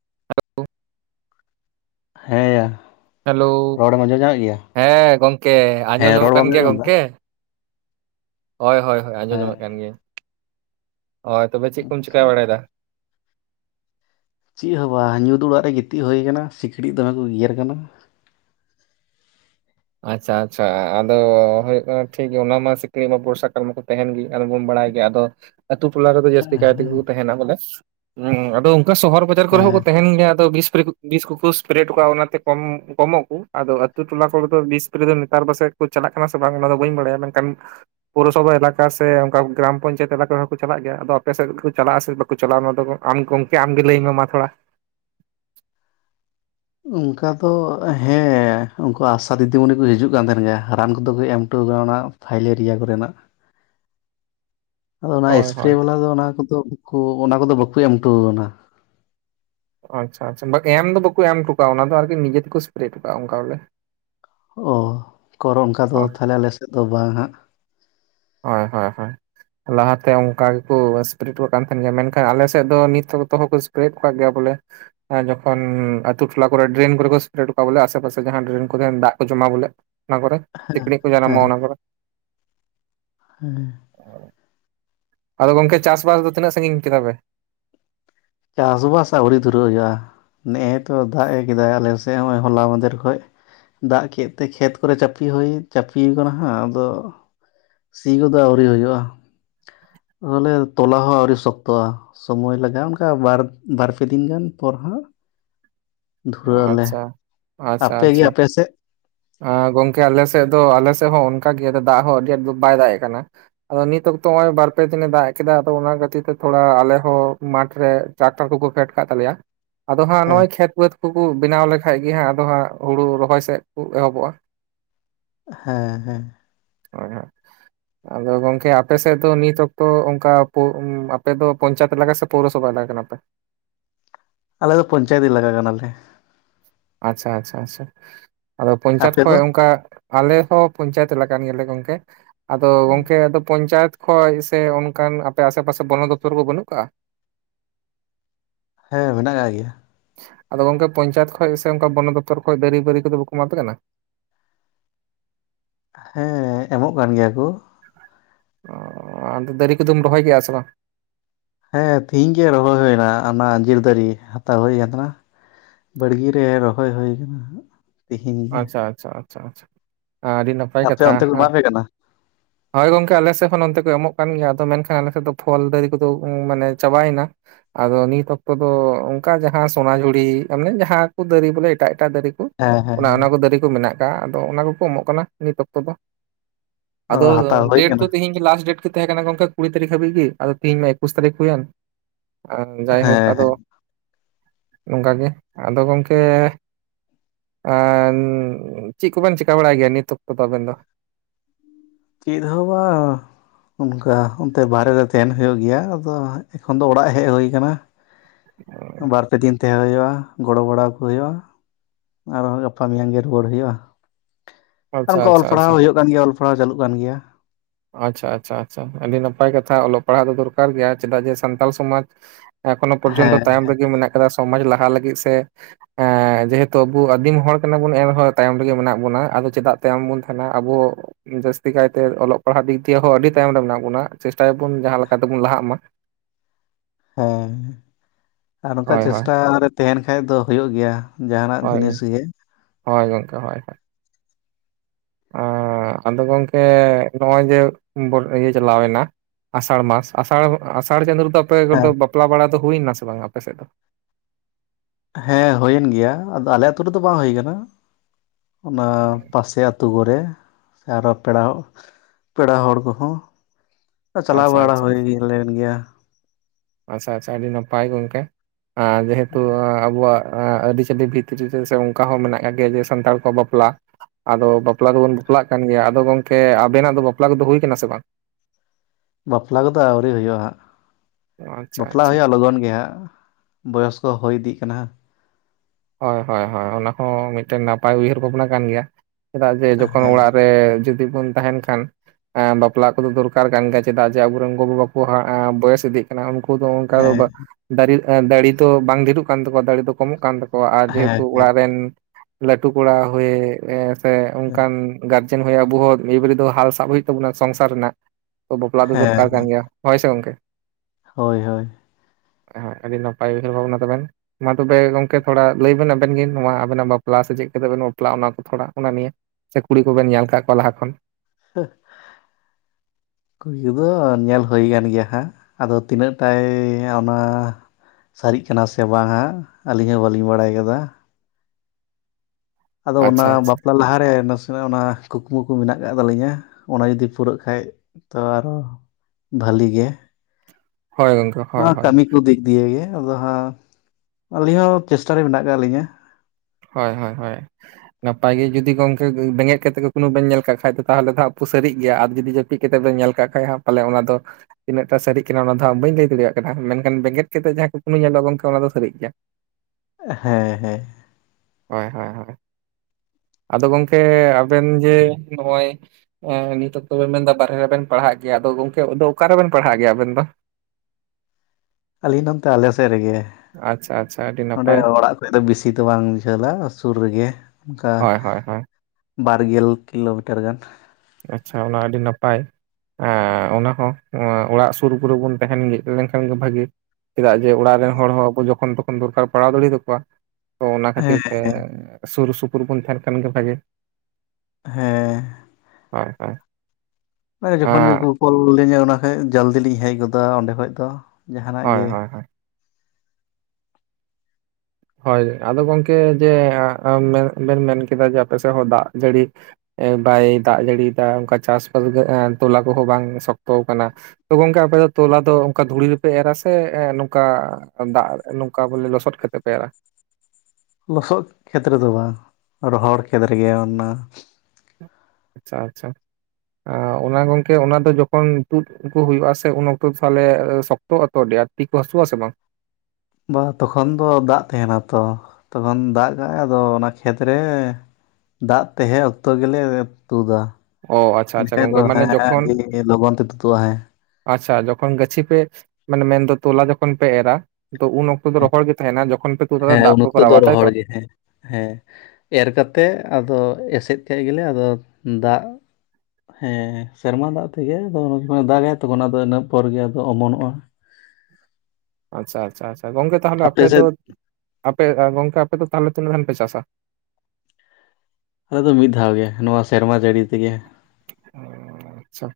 [inaudible] ᱦᱮᱸᱭᱟ ᱾ Hello. [inaudible] ᱦᱮᱸ ᱜᱚᱢᱠᱮ ᱟᱸᱡᱚᱢ ᱦᱮᱸ ᱨᱚᱲ ᱧᱚᱜᱚᱜ ᱠᱟᱱ ᱵᱟᱢ ᱜᱮᱭᱟ ᱟᱸᱡᱚᱢ ᱮᱫᱟ? ᱜᱚᱢᱠᱮ ᱾ [inaudible] ᱦᱳᱭ ᱦᱳᱭ ᱦᱳᱭ ᱟᱸᱡᱚᱢ ᱦᱮᱸ ᱧᱟᱢᱮᱜ ᱠᱟᱱ ᱜᱤᱭᱟᱹᱧ ᱾ [inaudible] ᱦᱳᱭ ᱾ ᱛᱚᱵᱮ ᱪᱮᱫ ᱠᱚᱢ ᱪᱤᱠᱟᱭ ᱟᱪᱪᱷᱟ ᱵᱟᱲᱟᱭᱮᱫᱟ? ᱪᱮᱫ ᱦᱚᱸ ᱵᱟᱝ ᱧᱩᱛ ᱚᱲᱟᱜ ᱨᱮ ᱜᱤᱛᱤᱡ ᱦᱩᱭ ᱠᱟᱱᱟ, ᱥᱤᱠᱲᱤᱡ ᱫᱚᱢᱮ ᱠᱚ ᱜᱮᱜᱮᱨ ᱠᱟᱱᱟ ᱾ ᱟᱪᱪᱷᱟ ᱟᱪᱪᱷᱟ ᱟᱫᱚ ᱦᱩᱭᱩᱜ ᱠᱟᱱᱟ ᱴᱷᱤᱠ ᱜᱮ ᱚᱱᱟ ᱢᱟ ᱥᱤᱠᱲᱤᱡ ᱢᱟ ᱵᱚᱨᱥᱟ ᱠᱟᱞ ᱠᱚ ᱛᱟᱦᱮᱱ ᱜᱮ ᱟᱨ ᱵᱚᱱ ᱵᱟᱲᱟᱭ ᱜᱮᱭᱟ ᱾ ᱟᱫᱚ ᱟᱹᱛᱩ ᱴᱚᱞᱟ ᱨᱮᱫᱚ ᱡᱟᱹᱥᱛᱤ ᱠᱟᱭ ᱦᱮᱸ ᱛᱮᱜᱮ ᱠᱚ ᱛᱟᱦᱮᱱᱟ ᱵᱚᱞᱮ ᱾ ᱦᱩᱸ ᱟᱫᱚ ᱚᱱᱠᱟ ᱥᱚᱦᱚᱨ ᱵᱟᱡᱟᱨ ᱠᱚᱨᱮ ᱦᱚᱸᱠᱚ ᱦᱮᱸ ᱛᱟᱦᱮᱱ ᱜᱮᱭᱟ, ᱟᱫᱚ ᱵᱤᱥ [unintelligible] ᱵᱤᱥ ᱠᱚᱠᱚ ᱮᱥᱮᱯᱨᱮ ᱚᱴᱟ ᱠᱟᱜ-ᱟ ᱚᱱᱟᱛᱮ ᱠᱚᱢ ᱠᱚᱢᱚᱜ ᱟᱠᱚ ᱾ ᱟᱫᱚ ᱟᱹᱛᱩ ᱴᱚᱞᱟ ᱠᱚᱨᱮ ᱫᱚ ᱵᱤᱥ ᱮᱥᱯᱮᱨᱮ ᱫᱚ ᱱᱮᱛᱟᱨ ᱯᱟᱥᱮᱡ ᱠᱚ ᱪᱟᱞᱟᱜ ᱠᱟᱱᱟ ᱥᱮ ᱵᱟᱝ ᱚᱱᱟ ᱫᱚ ᱵᱟᱹᱧ ᱵᱟᱲᱟᱭᱟ, ᱢᱮᱱᱠᱷᱟᱱ ᱯᱩᱣᱨᱚᱥᱚᱵᱷᱟ ᱮᱞᱟᱠᱟ ᱥᱮ ᱚᱱᱠᱟ ᱜᱨᱟᱢ ᱯᱚᱧᱪᱟᱭᱮᱛ ᱮᱞᱟᱠᱟ ᱨᱮ ᱦᱚᱸᱠᱚ ᱪᱟᱞᱟᱜ ᱜᱮᱭᱟ ᱾ ᱟᱫᱚ ᱟᱯᱮ ᱥᱮᱫ ᱠᱚ ᱪᱟᱞᱟᱜ-ᱟ ᱥᱮ [unintelligible] ᱪᱟᱞᱟᱣ ᱢᱟ [unintelligible] ᱟᱢ ᱜᱚᱢᱠᱮ ᱟᱢᱜᱮ ᱞᱟᱹᱭ ᱢᱮ ᱢᱟ ᱛᱷᱚᱲᱟ? ᱚᱱᱠᱟ ᱫᱚ ᱦᱮᱸ ᱩᱱᱠᱩ ᱟᱥᱟ ᱫᱤᱫᱤᱢᱩᱱᱤ ᱠᱚ ᱦᱤᱡᱩᱜ ᱠᱟᱱ ᱛᱟᱦᱮᱱ ᱜᱮᱭᱟ ᱨᱟᱱ ᱠᱚᱫᱚ ᱠᱚ ᱮᱢ ᱦᱚᱴᱚᱣ ᱠᱟᱫᱟ ᱚᱱᱟ ᱛᱷᱟᱭᱞᱮᱨᱤᱭᱟ ᱠᱚᱨᱮᱱᱟᱜ᱾ ᱟᱫᱚ ᱚᱱᱟ ᱦᱳᱭ ᱮᱥᱯᱨᱮ ᱦᱳᱭ ᱵᱟᱞᱟ ᱫᱚ ᱚᱱᱟ ᱠᱚᱫᱚ ᱠᱚ ᱚᱱᱟ ᱠᱚᱫᱚ ᱵᱟᱠᱚ ᱮᱢ ᱦᱚᱴᱚᱣ ᱟᱱᱟ ᱟᱪᱪᱷᱟ ᱟᱪᱪᱷᱟ ᱮᱢ ᱫᱚ ᱵᱟᱠᱚ ᱮᱢ ᱦᱚᱴᱚ ᱠᱟᱜ-ᱟ ᱚᱱᱟ ᱫᱚ ᱟᱨᱠᱤ ᱱᱤᱡᱮ ᱛᱮᱠᱚ ᱮᱥᱯᱨᱮ ᱦᱚᱴᱚ ᱠᱟᱜ-ᱟ ᱚᱱᱠᱟ ᱵᱚᱞᱮ᱾ ᱚ ᱠᱚᱨᱚ ᱚᱱᱠᱟ ᱫᱚ ᱦᱳᱭ ᱛᱟᱦᱚᱞᱮ ᱟᱞᱮ ᱥᱮᱫ ᱫᱚ ᱵᱟᱝ ᱦᱟᱸᱜ᱾ ᱦᱳᱭ ᱦᱳᱭ ᱦᱳᱭ᱾ ᱞᱟᱦᱟᱛᱮ ᱚᱱᱠᱟ ᱜᱮᱠᱚ ᱮᱥᱯᱨᱮ ᱦᱚᱴᱚᱟᱜ ᱠᱟᱱ ᱛᱟᱦᱮᱸᱱ ᱜᱮᱭᱟ ᱢᱮᱱᱠᱷᱟᱱ ᱟᱞᱮᱥᱮᱫ ᱫᱚ ᱱᱤᱛ ᱡᱚᱛᱚ ᱦᱚᱸᱠᱚ ᱮᱥᱯᱨᱮᱫ ᱠᱟᱜ ᱜᱮᱭᱟ ᱵᱚᱞᱮ, ᱡᱚᱠᱷᱚᱱ ᱟᱹᱛᱩ ᱴᱚᱞᱟ ᱠᱚᱨᱮ ᱰᱨᱮᱱ ᱠᱚᱨᱮ ᱠᱚ ᱮᱥᱯᱨᱮ ᱦᱚᱴᱚ ᱠᱟᱜ-ᱟ ᱵᱚᱞᱮ, ᱟᱥᱮ ᱯᱟᱥᱮ ᱡᱟᱦᱟᱸ ᱰᱨᱮᱱ ᱠᱚᱨᱮ ᱫᱟᱜ ᱠᱚ ᱡᱚᱢᱟ ᱵᱚᱞᱮ, ᱚᱱᱟ ᱠᱚᱨᱮ ᱥᱤᱠᱲᱤᱡ ᱠᱚ ᱦᱮᱸ ᱡᱟᱱᱟᱢᱚᱜ-ᱟ ᱚᱱᱟ ᱠᱚᱨᱮ᱾ [inaudible] ᱦᱮᱸ᱾ [inaudible] ᱟᱫᱚ ᱜᱚᱝᱠᱮ ᱪᱟᱥᱵᱟᱥ ᱫᱚ ᱛᱤᱱᱟᱹᱜ ᱥᱟᱺᱜᱤᱧ ᱠᱮᱫᱟ ᱯᱮ? ᱪᱟᱥᱵᱟᱥ ᱟᱹᱣᱨᱤ ᱫᱷᱩᱨᱟᱹᱣ ᱦᱩᱭᱩᱜ-ᱟ᱾ ᱱᱮᱜ-ᱮ ᱛᱚ ᱫᱟᱜ ᱮ ᱠᱮᱫᱟᱭ ᱟᱞᱮ ᱥᱮᱫ ᱦᱚᱸᱜ-ᱚᱭ ᱦᱚᱞᱟ ᱢᱟᱫᱷᱮᱨ ᱠᱷᱚᱡ, ᱫᱟᱜ ᱠᱮᱫ ᱛᱮ ᱠᱷᱮᱛ ᱠᱚᱨᱮ ᱪᱟᱯᱤ ᱦᱩᱭ ᱪᱟᱯᱤᱭ ᱟᱠᱟᱱᱟ ᱦᱟᱸᱜ ᱟᱫᱚ ᱥᱤ ᱠᱚᱫᱚ ᱟᱹᱣᱨᱤ ᱦᱩᱭᱩᱜ-ᱟ᱾ ᱵᱚᱞᱮ ᱛᱚᱞᱟ ᱦᱚᱸ ᱟᱹᱣᱨᱤ ᱥᱚᱠᱛᱚ-ᱟ ᱥᱚᱢᱳᱭ ᱞᱟᱜᱟᱜ-ᱟ ᱚᱱᱠᱟ ᱚᱱᱠᱟ ᱵᱟᱨ ᱵᱟᱨᱯᱮ ᱫᱤᱱ ᱜᱟᱱ ᱯᱚᱨ ᱦᱟᱸᱜ ᱫᱷᱩᱨᱟᱹ ᱟᱞᱮ, ᱟᱪᱪᱷᱟ ᱟᱯᱮ ᱜᱮ ᱟᱯᱮ ᱥᱮᱫ? ᱮᱸᱻ ᱜᱚᱝᱠᱮ ᱟᱞᱮᱥᱮᱫ ᱫᱚ ᱟᱞᱮᱥᱮᱫ ᱦᱚᱸ ᱚᱱᱠᱟ ᱜᱮ ᱟᱫᱚ ᱫᱟᱜ ᱦᱚᱸ ᱟᱹᱰᱤ ᱟᱸᱴ ᱫᱚ ᱵᱟᱭ ᱫᱟᱜ ᱮ ᱠᱟᱱᱟ᱾ ᱟᱫᱚ ᱱᱤᱛ ᱚᱠᱛᱚ ᱦᱚᱸᱜ-ᱚᱭ ᱵᱟᱨ ᱯᱮ ᱫᱤᱱᱮ ᱫᱟᱜ ᱠᱮᱫᱟ ᱟᱫᱚ ᱚᱱᱟ ᱠᱷᱟᱹᱛᱤᱨ ᱛᱮ ᱛᱷᱚᱲᱟ ᱟᱞᱮᱦᱚᱸ ᱢᱟᱴᱷ ᱨᱮ ᱴᱨᱟᱠᱴᱟᱨ ᱠᱚᱠᱚ ᱯᱷᱮᱰ ᱟᱠᱟᱫ ᱛᱟᱞᱮᱭᱟ ᱟᱫᱚ ᱦᱟᱸᱜ ᱦᱮᱸ ᱱᱚᱜ-ᱚᱭ ᱠᱷᱮᱛ ᱵᱟᱹᱫᱽ ᱠᱚᱠᱚ ᱵᱮᱱᱟᱣ ᱞᱮᱠᱷᱟᱡ ᱜᱮ ᱦᱟᱸᱜ ᱟᱫᱚ ᱦᱟᱸᱜ ᱦᱩᱲᱩ ᱨᱚᱦᱚᱭ ᱥᱮᱫ ᱠᱚ ᱮᱦᱚᱵᱚᱜ-ᱟ᱾ ᱦᱮᱸ ᱦᱮᱸ᱾ [unintelligible] ᱟᱫᱚ ᱜᱚᱝᱠᱮ ᱟᱯᱮᱥᱮᱫ ᱫᱚ ᱱᱤᱛ ᱚᱠᱛᱚ ᱚᱱᱠᱟ ᱟᱯᱮ ᱫᱚ ᱯᱚᱧᱪᱟᱭᱮᱛ ᱥᱮᱫ ᱯᱳᱨᱚᱥᱚᱵᱷᱟ ᱮᱞᱟᱠᱟ ᱠᱟᱱᱟ ᱯᱮ? ᱟᱞᱮ ᱫᱚ ᱯᱚᱧᱪᱟᱭᱮᱛ ᱮᱞᱟᱠᱟ ᱠᱟᱱᱟᱞᱮ᱾ ᱟᱪᱪᱷᱟ ᱟᱪᱪᱷᱟ ᱟᱪᱪᱷᱟ ᱟᱫᱚ ᱯᱚᱧᱪᱟᱭᱮᱛ ᱟᱯᱮ ᱫᱚ ᱠᱷᱚᱡ ᱚᱱᱠᱟ ᱟᱞᱮ ᱦᱚᱸ ᱯᱚᱧᱪᱟᱭᱮᱛ ᱮᱞᱟᱠᱟ ᱠᱟᱱ ᱜᱮᱭᱟᱞᱮ ᱜᱚᱝᱠᱮ ᱟᱫᱚ ᱜᱚᱝᱠᱮ ᱟᱫᱚ ᱯᱚᱧᱪᱟᱭᱮᱛ ᱦᱳᱭ ᱥᱮ ᱚᱱᱠᱟᱱ ᱟᱯᱮ ᱟᱥᱮ ᱯᱟᱥᱮ ᱵᱚᱱᱚᱫᱚᱯᱛᱚᱨ ᱠᱚ ᱵᱟᱹᱱᱩᱜ ᱠᱟᱜ-ᱟ? ᱦᱮᱸ ᱢᱮᱱᱟᱜ ᱟᱠᱟᱜ ᱜᱮᱭᱟ, ᱟᱫᱚ ᱜᱚᱝᱠᱮ ᱯᱚᱧᱪᱟᱭᱮᱛ ᱠᱷᱚᱡ ᱥᱮ ᱚᱱᱠᱟ ᱵᱚᱱᱚᱫᱚᱯᱛᱚᱨ ᱠᱷᱚᱡ ᱫᱟᱨᱤ ᱵᱟᱨᱤ ᱠᱚᱫᱚ ᱵᱟᱠᱚ ᱮᱢᱟᱯᱮ ᱠᱟᱱᱟ? ᱦᱮᱸ ᱮᱢᱚᱜ ᱠᱟᱱ ᱜᱮᱭᱟ ᱠᱚ᱾ ᱚᱻ ᱟᱫᱚ ᱫᱟᱨᱮ ᱠᱚᱫᱚᱢ ᱨᱚᱦᱚᱭ ᱠᱮᱜ-ᱟ ᱥᱮ ᱵᱟᱝ? ᱦᱮᱸ ᱛᱤᱦᱤᱧ ᱜᱮ ᱨᱚᱦᱚᱭ ᱦᱩᱭᱱᱟ ᱚᱱᱟ ᱟᱸᱡᱤᱨ ᱫᱟᱨᱮ ᱦᱟᱛᱟᱣ ᱦᱩᱭᱮᱱ ᱛᱟᱦᱮᱱᱟ᱾ ᱵᱟᱲᱜᱤ ᱨᱮ ᱨᱚᱦᱚᱭ ᱦᱩᱭ ᱟᱠᱟᱱᱟ ᱦᱟᱸᱜ ᱾ ᱟᱪᱪᱷᱟ ᱟᱪᱪᱷᱟ ᱟᱪᱪᱷᱟ ᱟᱹᱰᱤ ᱱᱟᱯᱟᱭ ᱟᱯᱮ ᱠᱟᱛᱷᱟ ᱚᱱᱛᱮ ᱠᱚ ᱦᱮ, ᱮᱢᱟ ᱯᱮ ᱠᱟᱱᱟ ᱦᱳᱭ ᱜᱚᱝᱠᱮ ᱟᱞᱮᱥᱮᱫ ᱦᱚᱸ ᱱᱚᱱᱛᱮ ᱠᱚ ᱮᱢᱚᱜ ᱠᱟᱱ ᱜᱮᱭᱟ, ᱟᱫᱚ ᱢᱮᱱᱠᱷᱟᱱ ᱟᱞᱮ ᱥᱮᱫ ᱫᱚ ᱯᱷᱚᱞ ᱫᱟᱨᱮ ᱠᱚᱫᱚ ᱢᱟᱱᱮ ᱪᱟᱵᱟᱭᱮᱱᱟ᱾ ᱟᱫᱚ ᱱᱤᱛ ᱚᱠᱛᱚ ᱫᱚ ᱚᱱᱠᱟ ᱡᱟᱦᱟᱸ ᱥᱚᱱᱟᱡᱷᱩᱲᱤ ᱢᱟᱱᱮ ᱡᱟᱦᱟᱸ ᱠᱚ ᱫᱟᱨᱮ ᱵᱚᱞᱮ ᱮᱴᱟᱜ ᱮᱴᱟᱜ ᱫᱟᱨᱮ ᱠᱚ᱾ ᱦᱮᱸ ᱦᱮᱸ ᱚᱱᱟ ᱦᱮᱸ ᱚᱱᱟ ᱠᱚ ᱫᱟᱨᱮ ᱠᱚ ᱢᱮᱱᱟᱜ ᱟᱠᱟᱜ-ᱟ, ᱟᱫᱚ ᱚᱱᱟ ᱠᱚᱠᱚ ᱮᱢᱚᱜ ᱠᱟᱱᱟ ᱱᱤᱛ ᱚᱠᱛᱚ ᱫᱚ᱾ ᱚ ᱟᱫᱚ ᱦᱟᱛᱟᱣ ᱦᱩᱭ ᱰᱮᱴ ᱠᱟᱱᱟ ᱛᱚ ᱛᱮᱦᱮᱧ ᱜᱮ ᱞᱟᱥᱴ ᱰᱮᱴ ᱛᱟᱦᱮᱸ ᱠᱟᱱᱟ ᱜᱚᱝᱠᱮ ᱠᱩᱲᱤ ᱛᱟᱹᱨᱤᱠᱷ ᱦᱟᱹᱵᱤᱡ ᱜᱮ, ᱟᱫᱚ ᱛᱤᱦᱤᱧ ᱢᱟ ᱮᱠᱩᱥ ᱛᱟᱹᱨᱤᱠᱷ ᱦᱩᱭᱮᱱ ᱦᱮᱸ ᱡᱟᱭᱦᱳᱠ ᱦᱮᱸ ᱟᱫᱚ ᱱᱚᱝᱠᱟ ᱜᱮ ᱟᱫᱚ ᱜᱚᱢᱠᱮ ᱮᱸᱻ ᱪᱮᱫ ᱠᱚᱵᱮᱱ ᱪᱤᱠᱟ ᱵᱟᱲᱟᱭ ᱜᱮᱭᱟ ᱱᱤᱛ ᱚᱠᱛᱚ ᱫᱚ ᱟᱵᱤᱱ ᱫᱚ? ᱪᱮᱜ ᱦᱚᱸ ᱵᱟᱝ ᱚᱱᱠᱟ ᱚᱱᱛᱮ ᱵᱟᱦᱨᱮ ᱨᱮ ᱛᱮᱦᱮᱱ ᱦᱳᱭᱳᱜ ᱜᱮᱭᱟ᱾ ᱟᱫᱚ ᱮᱠᱷᱚᱱ ᱫᱚ ᱚᱲᱟᱜ ᱦᱮᱡ ᱦᱳᱭ ᱠᱟᱱᱟ᱾ ᱵᱟᱨᱯᱮ ᱫᱤᱱ ᱛᱮᱦᱮᱸ ᱦᱳᱭᱳᱜᱼᱟ ᱜᱚᱲᱚ ᱵᱟᱲᱟ ᱟᱠᱚ ᱦᱳᱭᱳᱜᱼᱟ᱾ ᱟᱨᱚᱸ ᱜᱟᱯᱟ ᱢᱮᱭᱟᱝ ᱜᱮ ᱨᱩᱣᱟᱹᱲ ᱦᱳᱭᱳᱜᱼᱟ᱾ ᱴᱷᱚᱜ, ᱟᱨ ᱟᱪᱪᱷᱟ ᱚᱱᱠᱟ ᱟᱪᱪᱷᱟ ᱚᱞ ᱟᱪᱪᱷᱟ ᱯᱟᱲᱦᱟᱣ ᱦᱳᱭᱳᱜ ᱠᱟᱱ ᱜᱮᱭᱟ ᱚᱞ ᱯᱟᱲᱦᱟᱣ ᱪᱟᱹᱞᱩᱜ ᱠᱟᱱ ᱜᱮᱭᱟ᱾ ᱟᱪᱷᱟ -ᱟᱪᱷᱟ - ᱟᱪᱷᱟ, ᱟᱹᱰᱤ ᱱᱟᱯᱟᱭ ᱠᱟᱛᱷᱟ ᱚᱞᱚᱜ ᱯᱟᱲᱦᱟᱜ ᱫᱚ ᱫᱚᱨᱠᱟᱨ ᱜᱮᱭᱟ ᱪᱮᱫᱟᱜ ᱡᱮ ᱥᱟᱱᱛᱟᱞ ᱥᱚᱢᱟᱡᱽ ᱮᱠᱷᱚᱱᱳ ᱯᱚᱨᱡᱚᱱᱛᱚ ᱦᱮᱸ ᱛᱟᱭᱚᱢ ᱨᱮᱜᱮ ᱢᱮᱱᱟᱜ ᱟᱠᱟᱫᱟ ᱥᱚᱢᱟᱡ ᱞᱟᱦᱟ ᱞᱟᱹᱜᱤᱫ ᱥᱮ, ᱥᱮ-ᱯ ᱮᱸ ᱡᱮᱹᱦᱮᱹᱛᱩ ᱟᱵᱩ ᱟᱹᱫᱤᱢ ᱦᱚᱲ ᱠᱟᱱᱟ ᱵᱚᱱ ᱮᱱ ᱨᱮᱦᱚᱸ ᱛᱟᱭᱚᱢ ᱨᱮᱜᱮ ᱢᱮᱱᱟᱜ ᱵᱚᱱᱟ ᱟᱫᱚ ᱪᱮᱫᱟᱜ ᱛᱟᱭᱚᱢ ᱵᱚᱱ ᱛᱟᱦᱮᱱᱟ ᱟᱵᱳ ᱡᱟᱹᱥᱛᱤ ᱠᱟᱭᱛᱮ ᱚᱞᱚᱜ ᱯᱟᱲᱦᱟᱜ ᱫᱤᱠ ᱫᱤᱭᱮ ᱦᱚᱸ ᱟᱹᱰᱤ ᱛᱟᱭᱚᱢ ᱨᱮ ᱢᱮᱱᱟᱜ ᱵᱚᱱᱟ ᱪᱮᱥᱴᱟᱭᱟ ᱵᱚᱱ ᱡᱟᱦᱟᱸ ᱞᱮᱠᱟᱛᱮ ᱵᱚᱱ ᱞᱟᱦᱟᱜ ᱢᱟ᱾ ᱦᱮᱸ, ᱟᱨ ᱚᱝᱠᱟ ᱦᱳᱭ ᱦᱳᱭ ᱪᱮᱥᱴᱟ ᱨᱮ ᱛᱮᱦᱮᱱ ᱠᱷᱟᱡ ᱫᱚ ᱦᱳᱭᱳᱜ ᱜᱮᱭᱟ᱾ ᱡᱟᱦᱱᱟᱜ ᱡᱤᱱᱤᱥ ᱜᱮ ᱾ ᱦᱚᱭ ᱜᱚᱝᱠᱮ, ᱦᱚᱭ -ᱦᱚᱭ ᱾ ᱟ ᱻ ᱟᱫᱚ ᱜᱚᱝᱠᱮ ᱱᱚᱜᱼᱚᱭ ᱡᱮ ᱵᱚᱱ ᱤᱭᱟᱹ ᱪᱟᱞᱟᱣᱱᱟ ᱟᱥᱟᱲ ᱢᱟᱥ ᱟᱥᱟᱲ, ᱩᱜ ᱟᱥᱟᱲ ᱪᱟᱸᱫᱩ ᱨᱮ ᱫᱚ ᱟᱯᱮ ᱫᱚᱞᱮ ᱦᱮᱸ ᱵᱟᱯᱞᱟ ᱵᱟᱲᱟ ᱫᱚ ᱦᱳᱭᱱᱟ ᱥᱮ ᱵᱟᱝ ᱟᱯᱮ ᱥᱮᱫ ᱫᱚ? ᱦᱮᱸ ᱦᱳᱭᱮᱱ ᱜᱮᱭᱟ, ᱟᱫᱚ ᱟᱞᱮ ᱟᱛᱩ ᱨᱮ ᱫᱚ ᱵᱟᱝ ᱦᱳᱭ ᱟᱠᱟᱱᱟ ᱾ ᱚᱱᱟ ᱯᱟᱥᱮ ᱟᱛᱩ ᱠᱚᱨᱮ, ᱥᱮ ᱟᱨᱚ ᱯᱮᱲᱟᱼᱼ ᱯᱮᱲᱟ ᱦᱚᱲ ᱠᱚᱦᱚᱸ, ᱪᱟᱞᱟᱣ ᱟᱪᱪᱷᱟ ᱵᱟᱲᱟ ᱟᱪᱪᱷᱟ ᱦᱳᱭᱮᱱ ᱞᱮᱱ ᱜᱮᱭᱟ ᱾ ᱟᱪᱷᱟ- ᱟᱪᱷᱟ, ᱟᱹᱰᱤ ᱱᱟᱯᱟᱭ ᱜᱚᱝᱠᱮ ᱟᱨ ᱡᱮᱹ ᱦᱮᱹᱛᱩ ᱟᱵᱳᱣᱟᱜᱼᱼ ᱮᱸ, ᱟᱹᱨᱤᱪᱟᱹᱞᱤ ᱵᱷᱤᱛᱨᱤ ᱨᱮ ᱥᱮ ᱚᱝᱠᱟ ᱦᱚᱸ ᱢᱮᱱᱟᱜ ᱟᱠᱟᱫ ᱜᱮᱭᱟ ᱡᱮ ᱥᱟᱱᱛᱟᱲ ᱠᱚᱣᱟᱜ ᱵᱟᱯᱞᱟ ᱾ ᱟᱫᱚ ᱵᱟᱯᱞᱟ ᱫᱚ ᱵᱚᱱ ᱵᱟᱯᱞᱟᱜ ᱠᱟᱱ ᱜᱮᱭᱟ,? ᱟᱫᱚ ᱜᱚᱝᱠᱮ ᱟᱵᱮᱱᱟᱜ ᱫᱚ ᱵᱟᱯᱞᱟ ᱠᱚ ᱫᱚ ᱦᱳᱭ ᱠᱟᱱᱟ ᱥᱮ ᱵᱟᱝ? ᱵᱟᱯᱞᱟ ᱠᱚ ᱫᱚ ᱟᱹᱣᱨᱤ ᱦᱳᱭᱳᱜᱼᱟ ᱦᱟᱸᱜ, ᱟᱪᱪᱷᱟ ᱵᱟᱯᱞᱟ ᱟᱪᱪᱷᱟ ᱦᱳᱭᱳᱜᱼᱟ ᱞᱚᱜᱚᱱ ᱜᱮ ᱦᱟᱸᱜ ᱾ ᱵᱚᱭᱚᱥ ᱠᱚ ᱦᱳᱭ ᱤᱫᱤᱜ ᱠᱟᱱᱟ ᱦᱟᱸᱜ ᱾ ᱦᱚᱭ -ᱦᱚᱭ -ᱦᱚᱭ, ᱚᱱᱟ ᱠᱚᱦᱚᱸ ᱢᱤᱫᱴᱮᱱ ᱱᱟᱯᱟᱭ ᱩᱭᱦᱟᱹᱨ ᱵᱷᱟᱵᱽᱱᱟ ᱠᱟᱱ ᱜᱮᱭᱟ ᱾ ᱪᱮᱫᱟᱜ ᱡᱮ ᱡᱚᱠᱷᱚᱱ ᱦᱮᱸ ᱚᱲᱟᱜ ᱨᱮ ᱡᱩᱫᱤ ᱵᱚᱱ ᱛᱟᱦᱮᱱ ᱠᱷᱟᱱ ᱮᱸ ᱵᱟᱯᱞᱟ ᱠᱚ ᱫᱚ ᱫᱚᱨᱠᱟᱨ ᱠᱟᱱ ᱜᱮᱭᱟ᱾ ᱪᱮᱫᱟᱜ ᱡᱮ ᱟᱵᱚᱨᱮᱱ ᱜᱚ ᱵᱟᱵᱟ ᱠᱚ ᱦᱟᱸᱜ ᱵᱚᱭᱮᱥ ᱤᱫᱤᱜᱼᱼ ᱩᱱᱠᱩ ᱫᱚ ᱚᱱᱠᱟ ᱫᱚ ᱦᱮᱸ ᱵᱟ ᱫᱟᱨᱮ ᱫᱟᱲᱮ ᱫᱚ ᱵᱟᱝ ᱰᱷᱮᱹᱨᱚᱜ ᱠᱟᱱ ᱛᱟᱠᱚᱣᱟ ᱫᱟᱲᱮ ᱫᱚ ᱠᱚᱢᱚᱜ ᱠᱟᱱ ᱛᱟᱠᱚᱣᱟ ᱾ ᱟᱨ ᱡᱮᱹ ᱦᱮᱸ ᱦᱮᱹᱛᱩ ᱦᱮᱸ ᱚᱲᱟᱜ ᱨᱮᱱ ᱞᱟᱹᱴᱩ ᱠᱚᱲᱟ ᱦᱳᱭᱮ ᱥᱮ ᱚᱱᱠᱟᱱᱼᱼ ᱜᱟᱨᱡᱮᱱ ᱦᱳᱭᱮ ᱟᱵᱩ ᱦᱚᱸ ᱵᱷᱤᱵᱽ ᱨᱮ ᱫᱚ ᱦᱟᱞ ᱥᱟᱵ ᱦᱩᱭᱩᱜ ᱛᱟᱵᱩᱱᱟ ᱥᱚᱝᱥᱟᱨ ᱨᱮᱱᱟᱜ ᱾ ᱛᱚ ᱵᱟᱯᱞᱟ ᱫᱚ ᱦᱮᱸ ᱫᱚᱨᱠᱟᱨ ᱠᱟᱱ ᱦᱮᱸ ᱜᱮᱭᱟ, ᱦᱳᱭ ᱥᱮ ᱜᱚᱝᱠᱮ ᱾ ᱦᱳᱭ -ᱦᱳᱭ ᱾ ᱮᱸᱜ, ᱟᱹᱰᱤ ᱱᱟᱯᱟᱭ ᱩᱭᱦᱟᱹᱨ ᱵᱷᱟᱵᱱᱟ ᱛᱟᱵᱮᱱ, ᱢᱟ ᱛᱚᱵᱮ ᱜᱚᱝ ᱛᱷᱚᱲᱟ ᱞᱟᱹᱭ ᱵᱮᱱ ᱟᱵᱮᱱ ᱜᱮ ᱱᱚᱣᱟ ᱟᱵᱮᱱᱟᱜ ᱵᱟᱯᱞᱟ ᱥᱮ ᱪᱮᱜ ᱠᱟᱛᱮ ᱵᱮᱱ ᱵᱟᱯᱞᱟᱜᱼᱟ ᱚᱱᱟ ᱠᱚ ᱛᱷᱚᱲᱟ ᱚᱱᱟ ᱱᱤᱭᱮᱹ? ᱥᱮ ᱠᱩᱲᱤ ᱠᱚ ᱵᱮᱱ ᱧᱮᱞ ᱟᱠᱟᱫ ᱠᱚᱣᱟ ᱞᱟᱦᱟ ᱠᱷᱚᱱ? ᱷᱚᱦ-ᱥᱟᱜ, ᱠᱩᱲᱤ ᱫᱚ ᱧᱮᱞ ᱦᱳᱭ ᱠᱟᱱ ᱜᱮᱭᱟ ᱦᱟᱸᱜ ᱾ ᱟᱫᱚ ᱛᱤᱱᱟᱹᱜ ᱴᱟᱭ ᱚᱱᱟᱼᱼ ᱥᱟᱹᱨᱤᱜ ᱠᱟᱱᱟ ᱥᱮ ᱵᱟᱝ ᱦᱟᱸᱜ ᱟᱞᱤᱧ ᱦᱚᱸ ᱵᱟᱹᱞᱤᱧ ᱵᱟᱲᱟᱭ ᱠᱟᱫᱟ ᱾ ᱟᱫᱚ ᱚᱱᱟ ᱟᱪᱪᱷᱟ ᱟᱪᱪᱷᱟ ᱵᱟᱯᱞᱟ ᱞᱟᱦᱟ ᱨᱮ ᱱᱟᱥᱮ ᱚᱱᱟ ᱠᱩᱠᱢᱩ ᱠᱚ ᱢᱮᱱᱟᱜ ᱟᱠᱟᱫ ᱛᱟᱹᱟᱞᱤᱧᱟ ᱚᱱᱟ ᱡᱩᱫᱤ ᱯᱩᱨᱟᱹᱜ ᱠᱷᱟᱡ ᱛᱚ ᱟᱨᱚᱼᱼ ᱵᱷᱟᱞᱤ ᱜᱮ ᱾ ᱦᱚᱭ ᱜᱚᱝᱠᱚ ᱾ ᱱᱚᱣᱟ ᱠᱟᱹᱢᱤ ᱠᱚ ᱫᱤᱠ ᱫᱤᱭᱮ ᱜᱮ, ᱟᱫᱚ ᱦᱟᱸᱜ ᱟᱹᱞᱤᱧ ᱦᱚᱸ ᱪᱮᱥᱴᱟ ᱨᱮ ᱢᱮᱱᱟᱜ ᱟᱠᱟᱫ ᱞᱤᱧᱟᱹ ᱾ ᱦᱚᱭ -ᱦᱚᱭ ᱼᱦᱚᱭ ᱾ ᱱᱟᱯᱟᱭ ᱜᱮ ᱡᱩᱫᱤ ᱜᱚᱝᱠᱮ ᱵᱮᱸᱜᱮᱫ ᱠᱟᱛᱮ ᱠᱩᱠᱱᱩ ᱵᱮᱱ ᱧᱮᱞ ᱠᱟᱜ ᱠᱷᱟᱡ ᱫᱚ ᱛᱟᱦᱞᱮ ᱫᱚ ᱦᱟᱸᱜ ᱯᱩ ᱥᱟᱹᱨᱤᱜ ᱜᱮᱭᱟ, ᱟᱨ ᱡᱩᱫᱤ ᱡᱟ ᱯᱤᱫ ᱠᱮᱛᱮᱜ ᱵᱮᱱ ᱧᱮᱞ ᱠᱟᱜ ᱠᱷᱟᱡ ᱦᱟᱸᱜ ᱯᱟᱞᱮ ᱚᱱᱟ ᱫᱚᱼᱼ ᱛᱤᱱᱟᱹᱜ ᱴᱟ ᱥᱟᱹᱨᱤᱜ ᱠᱟᱱᱟ ᱚᱱᱟ ᱫᱚ ᱦᱟᱸᱜ ᱵᱟᱹᱧ ᱞᱟᱹᱭ ᱫᱟᱲᱮᱭᱟᱜ ᱠᱟᱱᱟ, ᱢᱮᱱᱠᱷᱟᱱ ᱵᱮᱸᱜᱮᱫ ᱠᱮᱛᱮᱜ ᱡᱟᱦᱟᱸ ᱠᱩᱠᱱᱩᱧ ᱧᱮᱞᱫᱟ ᱜᱚᱝᱠᱮ ᱚᱱᱟ ᱫᱚ ᱥᱟᱹᱨᱤᱜ ᱜᱮᱭᱟ ᱾ ᱦᱮᱸ ᱦᱮᱸ ᱦᱳᱭ ᱦᱳᱭ ᱦᱳᱭ᱾ ᱟᱫᱚ ᱜᱚᱝᱠᱮ ᱟᱵᱮᱱ ᱡᱮ ᱱᱚᱜ-ᱚᱭ ᱱᱤᱛᱚᱜ ᱛᱚ ᱵᱮᱱ ᱢᱮᱱ ᱮᱫᱟ ᱵᱟᱦᱨᱮ ᱨᱮᱵᱮᱱ ᱯᱟᱲᱦᱟᱜ ᱜᱮᱭᱟ, ᱟᱫᱚ ᱜᱚᱝᱠᱮ ᱚᱰᱩ ᱚᱠᱟᱨᱮ ᱨᱮᱵᱮᱱ ᱯᱟᱲᱦᱟᱜ ᱜᱮᱭᱟ ᱟᱵᱮᱱ ᱫᱚ? [inaudible] ᱟᱹᱞᱤᱧ ᱫᱚ ᱚᱱᱛᱮ ᱟᱞᱮ ᱥᱮᱫ ᱨᱮ ᱜᱮ, ᱟᱪᱪᱷᱟ ᱟᱪᱪᱷᱟ ᱟᱹᱰᱤ ᱱᱚᱸᱰᱮ ᱱᱟᱯᱟᱭ ᱚᱲᱟᱜ ᱫᱚ ᱵᱮᱥᱤ ᱫᱚ ᱵᱟᱝ ᱡᱷᱟᱹᱞᱟ ᱥᱩᱨ ᱨᱮ ᱜᱮ ᱚᱱᱠᱟ ᱦᱳᱭ ᱦᱳᱭ ᱦᱳᱭ ᱵᱟᱨ ᱜᱮᱞ ᱠᱤᱞᱳ ᱢᱤᱴᱟᱨ ᱜᱟᱱ᱾ ᱟᱪᱪᱷᱟ, ᱚᱱᱟ ᱟᱹᱰᱤ ᱱᱟᱯᱟᱭ᱾ ᱟᱨ ᱚᱱᱟ ᱦᱚᱸ ᱚᱲᱟᱜ ᱥᱩᱨ ᱠᱚ ᱨᱮ ᱵᱚᱱ ᱛᱟᱦᱮᱸᱱ ᱞᱮᱱᱠᱷᱟᱱ ᱜᱮ ᱵᱷᱟᱜᱤ᱾ ᱪᱮᱫᱟᱜ ᱡᱮ ᱚᱲᱟᱜ ᱨᱮᱱ ᱦᱚᱲ ᱦᱚᱸ ᱟᱵᱚ ᱡᱚᱠᱷᱚᱱ ᱛᱚᱠᱷᱚᱱ ᱫᱚᱨᱠᱟᱨ ᱯᱟᱲᱟᱣ ᱫᱟᱲᱮᱭᱟ ᱛᱟᱠᱚᱣᱟ᱾ ᱛᱚ ᱚᱱᱟ ᱦᱮᱸ ᱠᱷᱟᱹᱛᱤᱨ ᱛᱮ ᱦᱮᱸ ᱥᱩᱨ ᱥᱩᱯᱩᱨ ᱵᱚᱱ ᱛᱟᱦᱮᱱ ᱠᱷᱟᱱ ᱜᱮ ᱵᱷᱟᱜᱮ᱾ ᱦᱮᱸ, ᱦᱳᱭ ᱦᱳᱭ, ᱡᱚᱠᱷᱚᱱ ᱜᱮ ᱠᱚ ᱟᱸ ᱠᱚᱞ ᱟᱞᱤᱧᱟᱹ ᱚᱱᱟ ᱠᱷᱟᱡ ᱡᱚᱞᱫᱤ ᱞᱤᱧ ᱦᱮᱡ ᱜᱚᱫᱚᱜ-ᱟ ᱚᱸᱰᱮ ᱠᱷᱚᱡ ᱫᱚ᱾ ᱡᱟᱦᱟᱱᱟᱜ ᱦᱳᱭ ᱜᱮ ᱦᱳᱭ ᱦᱳᱭ ᱦᱳᱭ, ᱟᱫᱚ ᱜᱚᱝᱠᱮ ᱡᱮ ᱵᱮᱱ ᱢᱮᱱ ᱠᱮᱫᱟ ᱡᱮ ᱟᱯᱮ ᱥᱮᱫ ᱦᱚᱸ ᱫᱟᱜ ᱡᱟᱹᱲᱤ ᱮ ᱵᱟᱭ ᱫᱟᱜ ᱡᱟᱹᱲᱤᱭᱫᱟ, ᱚᱱᱠᱟ ᱪᱟᱥ ᱠᱚᱫᱚ ᱛᱚᱞᱟ ᱠᱚᱦᱚᱸ ᱵᱟᱝ ᱥᱚᱠᱛᱚ ᱟᱠᱟᱱᱟ᱾ ᱛᱚ ᱜᱚᱝᱠᱮ ᱟᱯᱮ ᱫᱚ ᱛᱚᱞᱟ ᱫᱚ ᱚᱝᱠᱟ ᱫᱷᱩᱲᱤ ᱨᱮᱯᱮ ᱮᱨᱟ ᱥᱮ ᱱᱚᱝᱠᱟ ᱫᱟᱜ ᱱᱚᱝᱠᱟ ᱵᱚᱞᱮ ᱞᱚᱥᱚᱫ ᱠᱟᱛᱮᱫ? ᱯᱮ ᱮᱨᱟ᱾ ᱞᱚᱥᱚᱫ ᱠᱷᱮᱛ ᱨᱮᱫᱚ ᱵᱟᱝ ᱨᱚᱦᱚᱲ ᱠᱷᱮᱛ ᱨᱮᱜᱮ ᱚᱱᱟ᱾ ᱟᱪᱷᱟ ᱟᱪᱷᱟ, ᱚᱱᱟ ᱜᱚᱝᱠᱮ ᱚᱱᱟ ᱫᱚ ᱡᱚᱠᱷᱚᱱ ᱛᱩᱫ ᱩᱠᱩ ᱦᱩᱭᱩᱜ-ᱟ ᱥᱮ ᱩᱱ ᱚᱠᱛᱚ ᱛᱟᱦᱚᱞᱮ ᱥᱚᱠ- ᱛᱚ ᱟᱛᱚ ᱰᱮᱭᱟᱴ ᱛᱤᱠᱚ ᱦᱟᱹᱥᱩᱣᱟ ᱥᱮ ᱵᱟᱝ? ᱵᱟ ᱛᱚᱠᱷᱚᱱ ᱫᱚ ᱫᱟᱜ ᱛᱟᱦᱮᱱᱟ ᱛᱚ ᱛᱚᱠᱷᱚᱱ ᱫᱟᱜ ᱠᱟᱜ ᱟᱫᱚ ᱚᱱᱟ ᱠᱷᱮᱛ ᱨᱮ ᱫᱟᱜ ᱛᱟᱦᱮᱸ ᱚᱠᱛᱚ ᱜᱮᱞᱮ ᱛᱩᱫᱟ᱾ ᱚ ᱟᱪᱪᱷᱟ ᱟᱪᱪᱷᱟ ᱮᱱᱠᱷᱟᱡ ᱫᱚ ᱜᱚᱝᱠᱮ ᱢᱟᱱᱮ ᱦᱮᱸ ᱟᱹᱰᱤ ᱞᱚᱜᱚᱱ ᱛᱮ ᱛᱩᱫᱩᱜ-ᱟ᱾ ᱦᱮᱸ ᱟᱪᱷᱟ ᱡᱚᱠᱷᱚᱱ ᱜᱟᱹᱪᱷᱤ ᱯᱮ ᱢᱟᱱᱮ ᱢᱮᱱᱫᱚ ᱛᱚᱞᱟ ᱡᱚᱠᱷᱚᱱ ᱯᱮ ᱮᱨᱟ ᱛᱚ ᱩᱱ ᱚᱠᱛᱚ ᱫᱚ ᱨᱚᱦᱚᱲ ᱜᱮ ᱛᱟᱦᱮᱱᱟ ᱡᱚᱠᱷᱚᱱ ᱯᱮ᱾ ᱛᱩᱫᱟ ᱦᱮᱸ ᱫᱟᱜ ᱩᱱ ᱯᱮ ᱚᱠᱛᱚ ᱫᱚ ᱠᱚᱨᱟᱣᱟ ᱛᱟᱭᱛᱚ ᱨᱚᱦᱚᱲ ᱜᱮ ᱛᱟᱦᱮᱸᱱᱟ᱾ ᱦᱮᱸ ᱮᱨ ᱠᱟᱛᱮ ᱟᱫᱚ ᱮᱥᱮᱫ ᱠᱮᱫ ᱜᱮᱞᱮ ᱟᱫᱚ ᱫᱟᱜ ᱦᱮᱸ ᱥᱮᱨᱢᱟ ᱫᱟᱜ ᱛᱮᱜᱮ ᱟᱫᱚ ᱡᱚᱠᱷᱚᱱ ᱫᱟᱜ ᱟᱭ ᱛᱚᱠᱷᱚᱱ ᱟᱫᱚ ᱤᱱᱟᱹ ᱯᱚᱨ ᱜᱮ ᱟᱫᱚ ᱚᱢᱚᱱᱚᱜ-ᱟ᱾ ᱟᱪᱷᱟ ᱟᱪᱷᱟ ᱟᱪᱷᱟ ᱜᱚᱝᱠᱮ ᱛᱟᱦᱚᱞᱮ ᱟᱯᱮ ᱫᱚ ᱟᱯᱮ ᱜᱚᱝᱠᱮ ᱟᱯᱮ ᱫᱚ ᱛᱟᱦᱚᱞᱮ ᱛᱤᱱᱟᱹᱜ ᱜᱟᱱ ᱯᱮ ᱪᱟᱥᱟ? ᱟᱞᱮ ᱫᱚ ᱢᱤᱫ ᱫᱷᱟᱣ ᱜᱮ ᱱᱚᱣᱟ ᱥᱮᱨᱢᱟ ᱡᱟᱹᱲᱤ ᱛᱮᱜᱮ᱾ ᱚ ᱟᱪᱷᱟ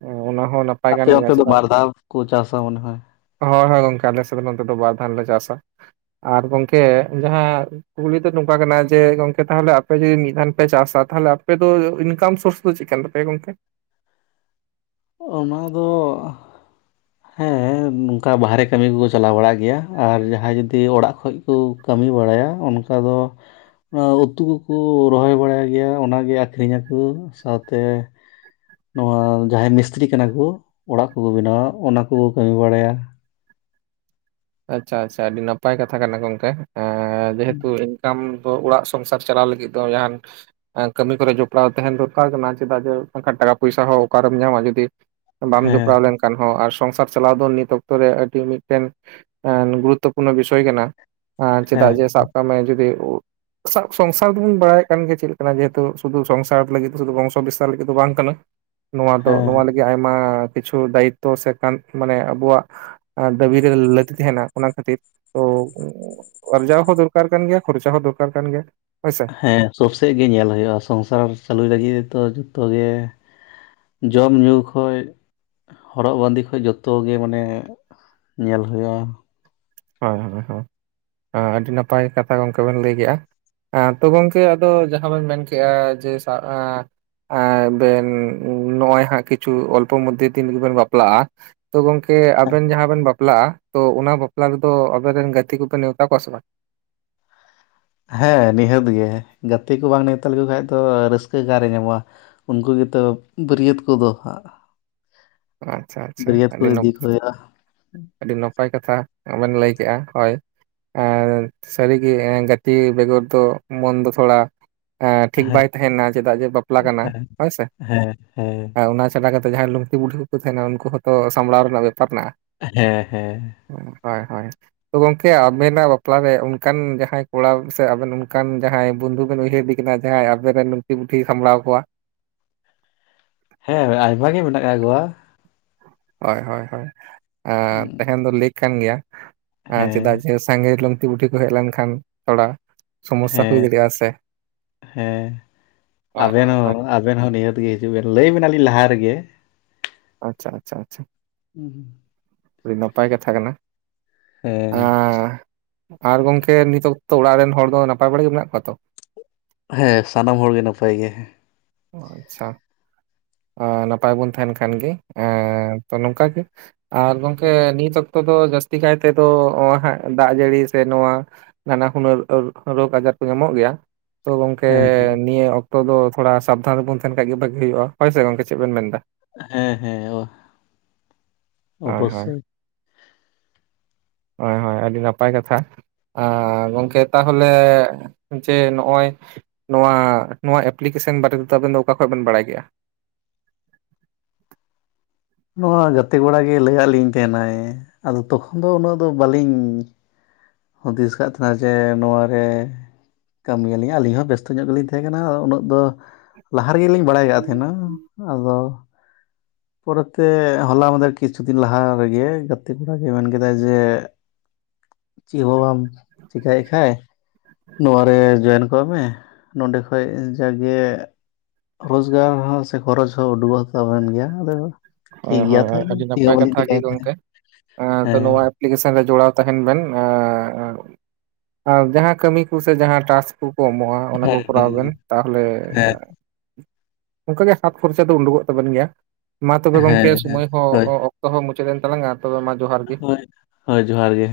ᱚᱱᱟ ᱦᱚᱸ ᱱᱟ- ᱟᱯᱮ ᱚᱱᱛᱮ ᱫᱚ ᱵᱟᱨ ᱫᱷᱟᱣ ᱠᱚ ᱪᱟᱥᱟ ᱢᱚᱱᱮ ᱦᱚᱭ᱾ ᱦᱚᱭ ᱦᱚᱭ ᱜᱚᱝᱠᱮ ᱟᱞᱮ ᱥᱮᱫ ᱱᱚᱛᱮ ᱫᱚ ᱵᱟᱨ ᱫᱷᱟᱣ ᱞᱮ ᱪᱟᱥᱟ ᱟᱨ ᱜᱚᱝᱠᱮ ᱡᱟᱦᱟᱸ ᱠᱩᱠᱞᱤ ᱫᱚ ᱱᱚᱝᱠᱟ ᱠᱟᱱᱟ ᱡᱮ ᱜᱚᱝᱠᱮ ᱛᱟᱦᱚᱞᱮ ᱟᱯᱮ ᱡᱮ ᱢᱤᱫ ᱫᱷᱟᱱ ᱯᱮ ᱪᱟᱥᱟ ᱛᱟᱦᱚᱞᱮ ᱟᱯᱮ ᱫᱚ ᱤᱱᱠᱟᱢ ᱥᱚᱨᱥ- ᱪᱤᱠᱟᱱ ᱛᱟᱯᱮᱭᱟ ᱜᱚᱢᱠᱮ᱾ ᱚᱱᱟ ᱫᱚ [inaudible] ᱦᱮᱸ ᱱᱚᱝᱠᱟ ᱵᱟᱦᱨᱮ ᱠᱟᱹᱢᱤ ᱠᱚᱠᱚ ᱪᱟᱞᱟᱣ ᱵᱟᱲᱟᱜ ᱜᱮᱭᱟ ᱟᱨ ᱡᱟᱦᱟᱸᱭ ᱡᱩᱫᱤ ᱚᱲᱟᱜ ᱠᱷᱚᱡ ᱠᱩ ᱠᱟᱹᱢᱤ ᱵᱟᱲᱟᱭᱟ ᱚᱱᱠᱟ ᱫᱚ ᱚᱱᱟ ᱩᱛᱩ ᱠᱩᱠᱩ ᱨᱚᱦᱚᱭ ᱵᱟᱲᱟᱭ ᱜᱮᱭᱟ ᱚᱱᱟᱜᱮ ᱟᱠᱷᱨᱤᱧ ᱟᱠᱚ ᱥᱟᱶᱛᱮ ᱱᱚᱣᱟ ᱡᱟᱦᱟᱸᱭ ᱢᱤᱥᱛᱨᱤ ᱠᱟᱱᱟ ᱠᱩ ᱚᱲᱟᱜ ᱠᱩᱠᱩ ᱵᱮᱱᱟᱣ ᱚᱱᱟ ᱠᱩᱠᱩ ᱠᱟᱹᱢᱤ ᱵᱟᱲᱟᱭᱟ᱾ ᱟᱪᱷᱟ ᱟᱪᱷᱟ ᱟᱹᱰᱤ ᱱᱟᱯᱟᱭ ᱠᱟᱛᱷᱟ ᱠᱟᱱᱟ ᱜᱚᱝᱠᱮ ᱡᱮᱦᱮᱛᱩ ᱤᱱ- ᱠᱟᱢ ᱠᱚ ᱚᱲᱟᱜ ᱥᱚᱝᱥᱟᱨ ᱪᱟᱞᱟᱣ ᱞᱟᱹᱜᱤᱫ ᱫᱚ ᱡᱟᱦᱟᱱ ᱠᱟᱹᱢᱤ ᱠᱚᱨᱮ ᱡᱚᱯᱚᱲᱟᱣ ᱛᱟᱦᱮᱱ ᱫᱚᱨᱠᱟᱨ ᱠᱟᱱᱟ᱾ ᱪᱮᱫᱟᱜ ᱡᱮ ᱵᱟᱝᱠᱷᱟᱱ ᱴᱟᱠᱟ ᱯᱚᱭᱥᱟ ᱦᱚᱸ ᱚᱠᱟᱨᱮᱢ ᱧᱟᱢᱟ ᱡᱩᱚᱫᱤ ᱵᱟᱢ ᱦᱮᱸ ᱡᱚᱯᱲᱟᱣ ᱞᱮᱱᱠᱷᱟᱱ ᱦᱚᱸ, ᱟᱨ ᱥᱚᱝᱥᱟᱨ ᱪᱟᱞᱟᱣ ᱫᱚ ᱱᱤᱛ ᱚᱠᱛᱚ ᱨᱮ ᱟᱹᱰᱤ ᱢᱤᱫᱴᱮᱱ ᱜᱩᱨᱩ ᱛᱚᱯᱩᱨᱱᱚ ᱵᱤᱥᱚᱭ ᱠᱟᱱᱟ, ᱪᱮᱫᱟᱜ ᱦᱮᱸ ᱡᱮ ᱥᱟᱵ ᱠᱟᱜ ᱢᱮ ᱡᱩᱫᱤ ᱥᱟᱵ ᱥᱚᱝᱥᱟᱨ ᱫᱚᱵᱚᱱ ᱵᱟᱲᱟᱭᱮᱫ ᱠᱟᱱ ᱜᱮᱭᱟ, ᱪᱮᱫ ᱞᱮᱠᱟᱱᱟ ᱡᱮᱦᱮᱛᱩ ᱥᱩᱫᱩ ᱥᱚᱝᱥᱟᱨ ᱞᱟᱹᱜᱤᱫ ᱫᱚ ᱥᱩᱫᱩ ᱵᱚᱝᱥᱚ ᱵᱤᱥᱛᱟᱨ ᱞᱟᱹᱜᱤᱫ ᱫᱚ ᱵᱟᱝ ᱠᱟᱱᱟ᱾ ᱱᱚᱣᱟ ᱫᱚ ᱦᱮᱸ ᱱᱚᱣᱟ ᱞᱟᱹᱜᱤᱫ ᱟᱭ ᱠᱤᱪᱷᱩ ᱫᱟᱭᱤᱛᱚ ᱥᱮ ᱠᱟᱱ ᱢᱟᱱᱮ ᱟᱵᱚᱣᱟᱜ ᱫᱟᱹᱵᱤ ᱨᱮ ᱞᱟᱹ ᱛᱟᱦᱮᱱᱟ ᱚᱱᱟ ᱠᱷᱟᱹᱛᱤᱨ ᱛᱚ ᱚᱨᱡᱟᱣ ᱦᱚᱸ ᱫᱚᱨᱠᱟᱨ ᱠᱟᱱ ᱜᱮᱭᱟ ᱠᱷᱚᱨᱪᱟ ᱦᱚᱸ ᱫᱚᱨᱠᱟᱨ ᱠᱟᱱ ᱜᱮᱭᱟ ᱦᱳᱭᱥᱮ ᱦᱮᱸ ᱥᱳᱵ ᱥᱮᱡ ᱜᱮ ᱧᱮᱞ ᱦᱩᱭᱩᱜ-ᱟ᱾ ᱥᱚᱝᱥᱟᱨ ᱪᱟᱹᱞᱩᱭ ᱞᱟᱹᱜᱤᱫ ᱛᱚ ᱡᱚᱛᱚ ᱜᱮ ᱡᱚᱢ ᱧᱩ ᱠᱷᱚᱡ ᱦᱚᱨᱚᱜ ᱵᱟᱸᱫᱮ ᱠᱷᱚᱡ ᱡᱚᱛᱚ ᱜᱮ ᱢᱟᱱᱮ ᱧᱮᱞ ᱦᱳᱭᱳᱜ-ᱟ᱾ ᱦᱮᱸ ᱦᱮᱸ ᱦᱳᱭ ᱟᱹᱰᱤ ᱱᱟᱯᱟᱭ ᱠᱟᱛᱷᱟ ᱜᱚᱢᱠᱮ ᱵᱤᱱ ᱞᱟᱹᱭ ᱠᱮᱫ-ᱟ᱾ ᱦᱮᱸ ᱛᱚ ᱜᱚᱢᱠᱮ ᱟᱫᱚ ᱡᱟᱦᱟᱸ ᱵᱚᱱ ᱢᱮᱱ ᱠᱮᱜ-ᱟ ᱡᱮ ᱥᱟ ᱮᱸᱸ ᱵᱮᱱ ᱱᱚᱜ-ᱚᱭ ᱦᱟᱸᱜ ᱠᱤᱪᱷᱩ ᱚᱞᱯᱚ ᱢᱚᱫᱽᱫᱷᱮ ᱫᱤᱱᱜᱮᱵᱤᱱ ᱵᱟᱯᱞᱟᱜ-ᱟ᱾ ᱛᱚ ᱜᱚᱝᱠᱮ ᱟᱵᱤᱱ ᱡᱟᱦᱟᱸ ᱵᱤᱱ ᱵᱟᱯᱞᱟᱜ-ᱟ ᱛᱚ ᱚᱱᱟ ᱵᱟᱯᱞᱟ ᱨᱮᱫᱚ ᱟᱵᱤᱱ ᱨᱤᱱ ᱜᱟᱛᱤ ᱠᱚᱵᱤᱱ ᱱᱮᱣᱛᱟ ᱠᱚᱣᱟ ᱥᱮ ᱵᱟᱝ? ᱦᱮᱸ ᱱᱤᱦᱟᱹᱛ ᱜᱮ ᱜᱟᱛᱤ ᱠᱚ ᱵᱟᱝ, ᱱᱮᱣᱛᱟ ᱞᱮᱠᱚ ᱠᱷᱟᱱ ᱫᱚ ᱨᱟᱹᱥᱠᱟ ᱟᱠᱟᱨᱮ ᱧᱟᱢᱚᱜ-ᱟ᱾ ᱩᱱᱠᱩ ᱜᱮᱛᱚ ᱵᱟᱹᱨᱭᱟᱹᱛ ᱠᱚᱫᱚ ᱦᱟᱸᱜ᱾ ᱟᱪᱷᱟ ᱟᱪᱷᱟ ᱵᱟᱹᱨᱭᱟᱹᱛ ᱠᱚ ᱟᱹᱰᱤ ᱱᱟ ᱤᱫᱤ ᱠᱚ ᱦᱩᱭᱩᱜᱼᱟ ᱟᱹᱰᱤ ᱱᱟᱯᱟᱭ ᱠᱟᱛᱷᱟ ᱵᱤᱱ ᱞᱟᱹᱭ ᱠᱮᱜ-ᱟ ᱦᱚᱭ ᱟᱨ ᱥᱟᱹᱨᱤᱜᱮ ᱜᱟᱛᱤ ᱵᱮᱜᱚᱨ ᱫᱚ ᱢᱚᱱ ᱫᱚ ᱛᱷᱚᱲᱟ ᱮ ᱴᱷᱤᱠ ᱦᱮᱸ ᱵᱟᱭ ᱛᱟᱦᱮᱱᱟ ᱪᱮᱫᱟᱜ ᱡᱮ ᱵᱟᱯᱞᱟ ᱠᱟᱱᱟ᱾ ᱦᱮᱸ ᱦᱚᱭᱥᱮ ᱦᱮᱸ ᱦᱮᱸ ᱚᱱᱟ ᱪᱷᱟᱰᱟ ᱠᱟᱛᱮ ᱡᱟᱦᱟᱸᱭ ᱞᱩᱝᱛᱤ ᱵᱩᱰᱷᱤ ᱠᱚ ᱛᱟᱦᱮᱱᱟ᱾ ᱩᱱᱠᱩ ᱦᱚᱸᱛᱚ ᱥᱟᱢᱵᱽᱲᱟᱣ ᱨᱮᱱᱟᱜ ᱵᱮᱯᱟᱨ ᱢᱮᱱᱟᱜ-ᱟ᱾ ᱦᱮᱸ ᱦᱮᱸ᱾ ᱦᱳᱭ ᱦᱳᱭ᱾ ᱛᱚ ᱜᱚᱝᱠᱮ ᱟᱵᱮᱱᱟᱜ ᱵᱟᱯᱞᱟᱨᱮ, ᱚᱱᱠᱟᱱ ᱡᱟᱦᱟᱸᱭ ᱠᱚᱲᱟ ᱥᱮ ᱟᱵᱮᱱ ᱚᱱᱠᱟᱱ ᱡᱟᱦᱟᱸᱭ ᱵᱚᱱᱫᱷᱩ ᱵᱮᱱ ᱩᱭᱦᱟᱹᱨ ᱠᱤᱱ ᱟᱜ ᱡᱟᱦᱟᱸᱭ ᱟᱵᱮᱱ ᱨᱮᱱ ᱞᱩᱝᱛᱤ ᱵᱩᱰᱷᱤᱭ ᱥᱟᱢᱵᱲᱟᱣ ᱠᱚᱣᱟ᱾ ᱦᱮᱸ ᱟᱭᱢᱟ ᱜᱮ ᱢᱮᱱᱟᱜ ᱜᱚᱣᱟ᱾ ᱦᱳᱭ ᱦᱳᱭ ᱦᱳᱭ ᱩᱸ, ᱛᱟᱦᱮᱱ ᱫᱚ ᱞᱟᱠ ᱠᱟᱱ ᱜᱮᱭᱟ ᱦᱮᱸ ᱪᱮᱫᱟᱜ ᱡᱮ ᱥᱟᱸᱜᱮ ᱞᱩᱝᱛᱤ ᱵᱩᱰᱷᱤ ᱠᱚ ᱦᱮᱡ ᱞᱮᱱ ᱠᱷᱟᱱ ᱛᱷᱚᱲᱟ ᱥᱚᱢᱚᱥᱥᱟ ᱦᱩᱭ ᱦᱮᱸ ᱫᱟᱲᱮᱭᱟᱜᱼᱟ ᱥᱮ ᱦᱮᱸ ᱦᱳᱭ ᱟᱵᱮᱱ ᱦᱳᱭ ᱦᱳᱭ ᱦᱚᱸ ᱟᱵᱮᱱ ᱦᱚᱸ ᱱᱤᱦᱟᱹᱛ ᱜᱮ ᱦᱤᱡᱩᱜ ᱵᱮᱱ, ᱞᱟᱹᱭ ᱵᱮᱱᱟ ᱞᱤᱧ ᱞᱟᱦᱟ ᱨᱮᱜᱮ᱾ ᱟᱪᱪᱷᱟ ᱟᱪᱪᱷᱟ ᱟᱪᱷᱟ ᱦᱩᱸ ᱦᱩᱸ ᱟᱹᱰᱤ ᱱᱟᱯᱟᱭ ᱠᱟᱛᱷᱟ ᱠᱟᱱᱟ᱾ ᱦᱮᱸ᱾ ᱟᱨ ᱜᱚᱝᱠᱮ ᱱᱤᱛᱚᱛᱚ ᱚᱲᱟᱜ ᱨᱮᱱ ᱦᱚᱲ ᱫᱚ ᱱᱟᱯᱟᱭ ᱵᱟᱲᱟ ᱜᱮ ᱢᱮᱱᱟᱜ ᱠᱚᱣᱟ ᱛᱚ᱾ ᱦᱮᱸ ᱥᱟᱱᱟᱢ ᱦᱚᱲ ᱜᱮ ᱱᱟᱯᱟᱭ ᱜᱮ ᱦᱮᱸ᱾ ᱚ ᱟᱪᱪᱷᱟ ᱱᱟᱯᱟᱭ ᱵᱚᱱ ᱛᱟᱦᱮᱱ ᱠᱷᱟᱱ ᱜᱮ ᱛᱚ ᱱᱚᱝᱠᱟ ᱜᱮ ᱟᱨ ᱜᱚᱝᱠᱮ ᱱᱤᱛ ᱚᱠᱛᱚ ᱫᱚ ᱡᱟᱹᱥᱛᱤ ᱠᱟᱭ ᱛᱮᱫᱚ ᱦᱟᱜ ᱫᱟᱜ ᱡᱟᱹᱲᱤ ᱥᱮ ᱱᱚᱣᱟ ᱱᱟᱱᱟ ᱦᱩᱱᱟᱹᱨ ᱨᱳᱜᱽ ᱟᱡᱟᱨ ᱠᱚ ᱧᱟᱢᱚᱜ ᱜᱮᱭᱟ ᱛᱚ ᱜᱚᱝᱠᱮ ᱦᱮᱸ ᱱᱤᱭᱟᱹ ᱚᱠᱛᱚ ᱫᱚ ᱛᱷᱚᱲᱟ, ᱥᱟᱵᱫᱷᱟᱱ ᱨᱮᱵᱚᱱ ᱛᱟᱦᱮᱱ, ᱠᱷᱟᱱ ᱜᱮ ᱵᱷᱟᱜᱤ ᱦᱩᱭᱩᱜᱜᱼᱟ ᱦᱚᱳᱭᱥᱮ ᱜᱚᱝᱠᱮ ᱪᱮᱫ ᱵᱮᱱ ᱢᱮᱱ ᱫᱟ? ᱦᱮᱸ ᱦᱮᱸ ᱚ ᱦᱳᱭ ᱦᱳᱭ ᱚᱵᱚᱥᱥᱳᱭ᱾ ᱦᱳᱭ ᱦᱳᱭ ᱟᱹᱰᱤ ᱱᱟᱯᱟᱭ ᱠᱟᱛᱷᱟ᱾ ᱟ ᱜᱚᱝᱠᱮ ᱛᱟᱦᱚᱞᱮ ᱡᱮ ᱱᱚᱜᱼᱚᱭ ᱱᱚᱣᱟ ᱱᱚᱣᱟ ᱮᱯᱞᱤᱠᱮᱥᱚᱱ ᱵᱟᱨᱮ ᱛᱮᱫᱚ ᱟᱵᱮᱱ ᱫᱚ ᱚᱠᱟ ᱠᱷᱚᱡ ᱵᱮᱱ ᱵᱟᱲᱟᱭ ᱠᱮᱫ-ᱟ? ᱱᱚᱣᱟ ᱜᱟᱛᱮ ᱠᱚᱲᱟ ᱜᱮ ᱞᱟᱹᱭᱟᱫ ᱞᱤᱧ ᱛᱟᱦᱮᱱᱟᱭ᱾ ᱟᱫᱚ ᱛᱚᱠᱷᱚᱱ ᱫᱚ ᱩᱱᱟᱹᱜ ᱫᱚ ᱵᱟᱹᱞᱤᱧ ᱦᱩᱫᱤᱥ ᱟᱠᱟᱫ ᱛᱟᱦᱮᱱᱟ ᱡᱮ ᱱᱚᱣᱟᱨᱮ ᱠᱟᱹᱢᱤᱭᱟᱞᱤᱧ ᱟᱹᱞᱤᱧ ᱦᱚᱸ ᱵᱮᱥᱛᱚ ᱧᱚᱜ ᱜᱮᱞᱤᱧ ᱛᱟᱦᱮᱸ ᱠᱟᱱᱟ ᱩᱱᱟᱹᱜ ᱫᱚ ᱞᱟᱦᱟ ᱨᱮᱜᱮᱞᱤᱧ ᱵᱟᱲᱟᱭ ᱟᱠᱟᱫ ᱛᱟᱦᱮᱱᱟ ᱟᱫᱚ ᱯᱚᱨᱮᱛᱮ ᱦᱚᱞᱟ ᱢᱟᱫᱮᱨ ᱠᱤᱪᱷᱩ ᱫᱤᱱ ᱞᱟᱦᱟ ᱨᱮᱜᱮ ᱜᱟᱛᱮ ᱠᱚᱲᱟ ᱜᱮ ᱢᱮᱱ ᱠᱮᱫᱟᱭ ᱡᱮ ᱪᱮᱜ ᱦᱚ ᱵᱟᱢ ᱪᱤᱠᱟᱭᱮᱫ ᱠᱷᱟᱭ ᱱᱚᱣᱟᱨᱮ ᱡᱚᱭᱮᱱ ᱠᱟᱜ ᱢᱮ᱾ ᱱᱚᱰᱮ ᱠᱷᱚᱡ ᱡᱟᱜ ᱜᱮ ᱨᱚᱡᱽᱜᱟᱨ ᱦᱚᱸ ᱥᱮ ᱠᱷᱚᱨᱚᱪ ᱦᱚᱸ ᱩᱰᱩᱠᱚᱜ ᱛᱟᱵᱮᱱ ᱜᱮᱭᱟ᱾ ᱟᱫᱚ ᱴᱷᱤᱠ ᱦᱳᱭ ᱜᱮᱭᱟ ᱦᱳᱭ ᱛᱟᱦᱚᱞᱮ ᱟ-ᱟᱹᱰᱤ ᱪᱮᱫ ᱦᱚᱸ ᱱᱟᱯᱟᱭ ᱵᱟᱹᱞᱤᱧ ᱠᱟᱛᱷᱟ ᱜᱮ ᱪᱮᱠᱟᱭ ᱛᱟᱦᱮᱸᱫ ᱜᱚᱢᱠᱮ᱾ ᱦᱮᱸ ᱛᱚ ᱱᱚᱣᱟ ᱮᱯᱞᱤᱠᱮᱥᱚᱱ ᱨᱮ ᱡᱚᱲᱟᱣ ᱛᱟᱦᱮᱱ ᱵᱮᱱ᱾ ᱟ ᱟᱨ ᱡᱟᱦᱟᱸ ᱠᱟᱢᱤ ᱠᱚ ᱥᱮ ᱡᱟᱦᱟᱸ ᱴᱟᱥᱠ ᱠᱚᱠᱚ ᱮᱢᱚᱜᱼᱟ᱾ ᱚᱱᱟ ᱠᱚ ᱦᱮᱸ ᱠᱚᱨᱟᱣ ᱵᱮᱱ ᱦᱮᱸ ᱛᱟᱦᱚᱞᱮ ᱦᱮᱸ ᱚᱱᱠᱟᱜᱮ ᱦᱟᱛ ᱠᱷᱚᱨᱪᱟ ᱫᱚ ᱩᱰᱩᱠᱚᱜ ᱛᱟᱵᱮᱱ ᱜᱮᱭᱟ᱾ ᱢᱟ ᱛᱚᱵᱮ ᱜᱚᱝᱠᱮ ᱦᱮᱸ ᱦᱮᱸ ᱥᱳᱢᱚᱭ ᱦᱚᱸ ᱦᱳᱭ ᱚ-ᱚᱠᱛᱚ ᱦᱚᱸ ᱢᱩᱪᱟᱹᱫ ᱮᱝ ᱛᱟᱞᱟᱝᱼᱟ ᱛᱚᱵᱮ ᱢᱟ ᱡᱚᱦᱟᱨ ᱜᱮ ᱦᱳᱭ᱾ ᱦᱳᱭ ᱡᱚᱦᱟᱨ ᱜᱮ᱾